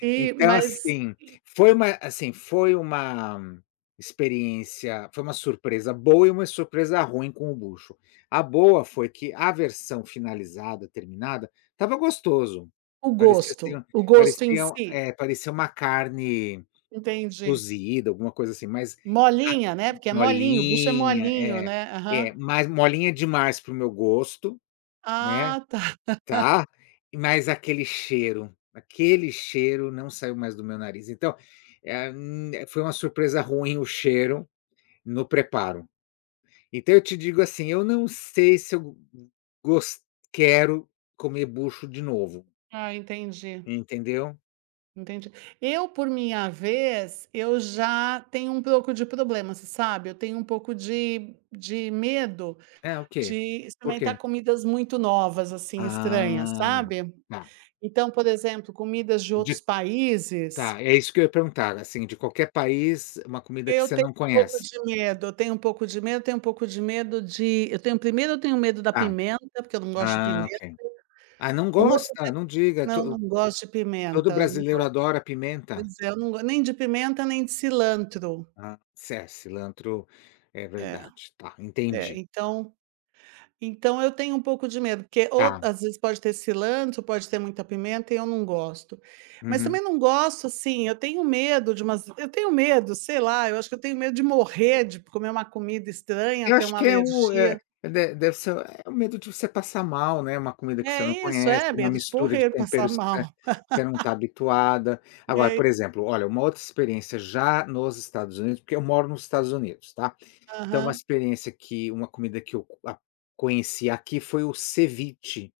Sim, Então, mas assim, e foi uma assim, foi uma experiência foi uma surpresa boa e uma surpresa ruim com o bucho. A boa foi que, a versão finalizada terminada estava gostoso. O Parecia, assim, gosto? ó, O gosto em parecia, si? eh, parecia uma carne, Entendi. cozida alguma coisa, assim, mas a Molinha, né? porque é molinho o bucho é molinha, molinho, é, né? Aham. é, mas molinha demais para o meu gosto, né. Ah, tá. Tá. Mas aquele cheiro, aquele cheiro não saiu mais do meu nariz, então, eh, hum, foi uma surpresa ruim o cheiro no preparo. Então, eu te digo, assim, eu não sei se eu, go gos quero comer bucho de novo Ah, entendi. entendeu? Entendi. Eu, por minha vez eu já tenho um pouco de problema, você sabe. Eu tenho um pouco de de medo É o de quê? Por experimentar quê? comidas muito novas, assim, estranhas, Ah. sabe? Tá. Então, por exemplo, comidas de outros De países Tá, é isso que eu ia perguntar, assim, de qualquer país, uma comida que eu você tenho não um pouco conhece? de medo, eu tenho um pouco de medo, eu tenho um pouco de medo de eu tenho 1º eu tenho medo da Tá. pimenta, porque eu não gosto de Ah, pimenta. ok. Ah, não O outro gosta? medo Não diga, Não, não to gosto de todo pimenta, não gosto. brasileiro adora pimenta. Pois é, eu não gosto nem de pimenta, nem de cilantro. Ah, ce cilantro. É É. verdade, tá, É, entendi. então. Então eu tenho um pouco de medo, porque ou Tá. às vezes pode ter cilantro, pode ter muita pimenta e eu não gosto. Mas também Uhum. não gosto, assim, eu tenho medo de umas eu tenho medo sei lá, eu acho que eu tenho medo de morrer, de comer uma comida estranha, Eu ter acho uma que é o é, alergia. de deve ser o medo de você passar mal, né? Uma comida que você É não isso, conhece, é, uma medo de mistura de morrer, passar temperos que você mal. você não tá habituada. E Agora, é por exemplo, isso. olha, uma outra experiência já nos Estados Unidos, porque eu moro nos Estados Unidos, tá. Então, uma Aham. experiência que uma comida que eu co conheci aqui foi o ceviche,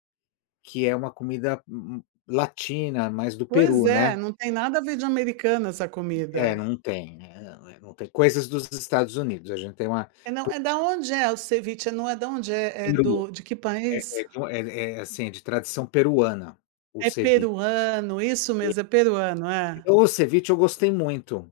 que é uma comida mm latina, mais do Pois Peru, né. é, não tem nada a ver de americano essa É, comida. não tem, né, eh eh Vão ter coisas dos Estados Unidos, a gente tem uma É, não, po é da onde é o ceviche? Não é da onde? É do Peru. de que É é país? de um é é, assim, é de tradição peruana, o É ceviche. peruano, isso [unintelligible] mesmo, é peruano, é. O o ceviche eu gostei muito,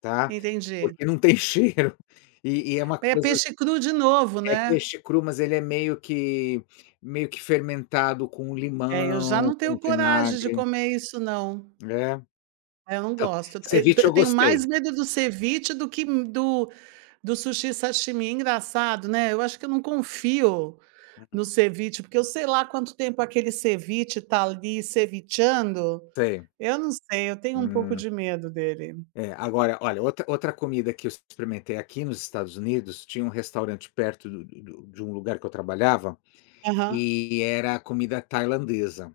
tá, Entendi. porque não tem cheiro e e é uma É coisa peixe cru de novo, a é né? peixe cru, mas ele é meio que meio que fermentado com É, eu já não limão, tenho com coragem de vinagre comer isso, não. é É, eu não Então, gosto. Eu ceviche eu eu tenho mais gostei. medo do ceviche do que do do sushi, sashimi. Engraçado, né, eu acho que eu não confio no Uhum. ceviche, porque eu sei lá quanto tempo aquele ceviche tá, ali, cevichando. Sei. Eu não sei, eu tenho um pouco Hum. de medo dele. É, agora, olha, outra outra comida que eu ex experimentei aqui nos Estados Unidos, tinha um restaurante perto do do de um lugar que eu trabalhava, Aham. eh, era comida tailandesa.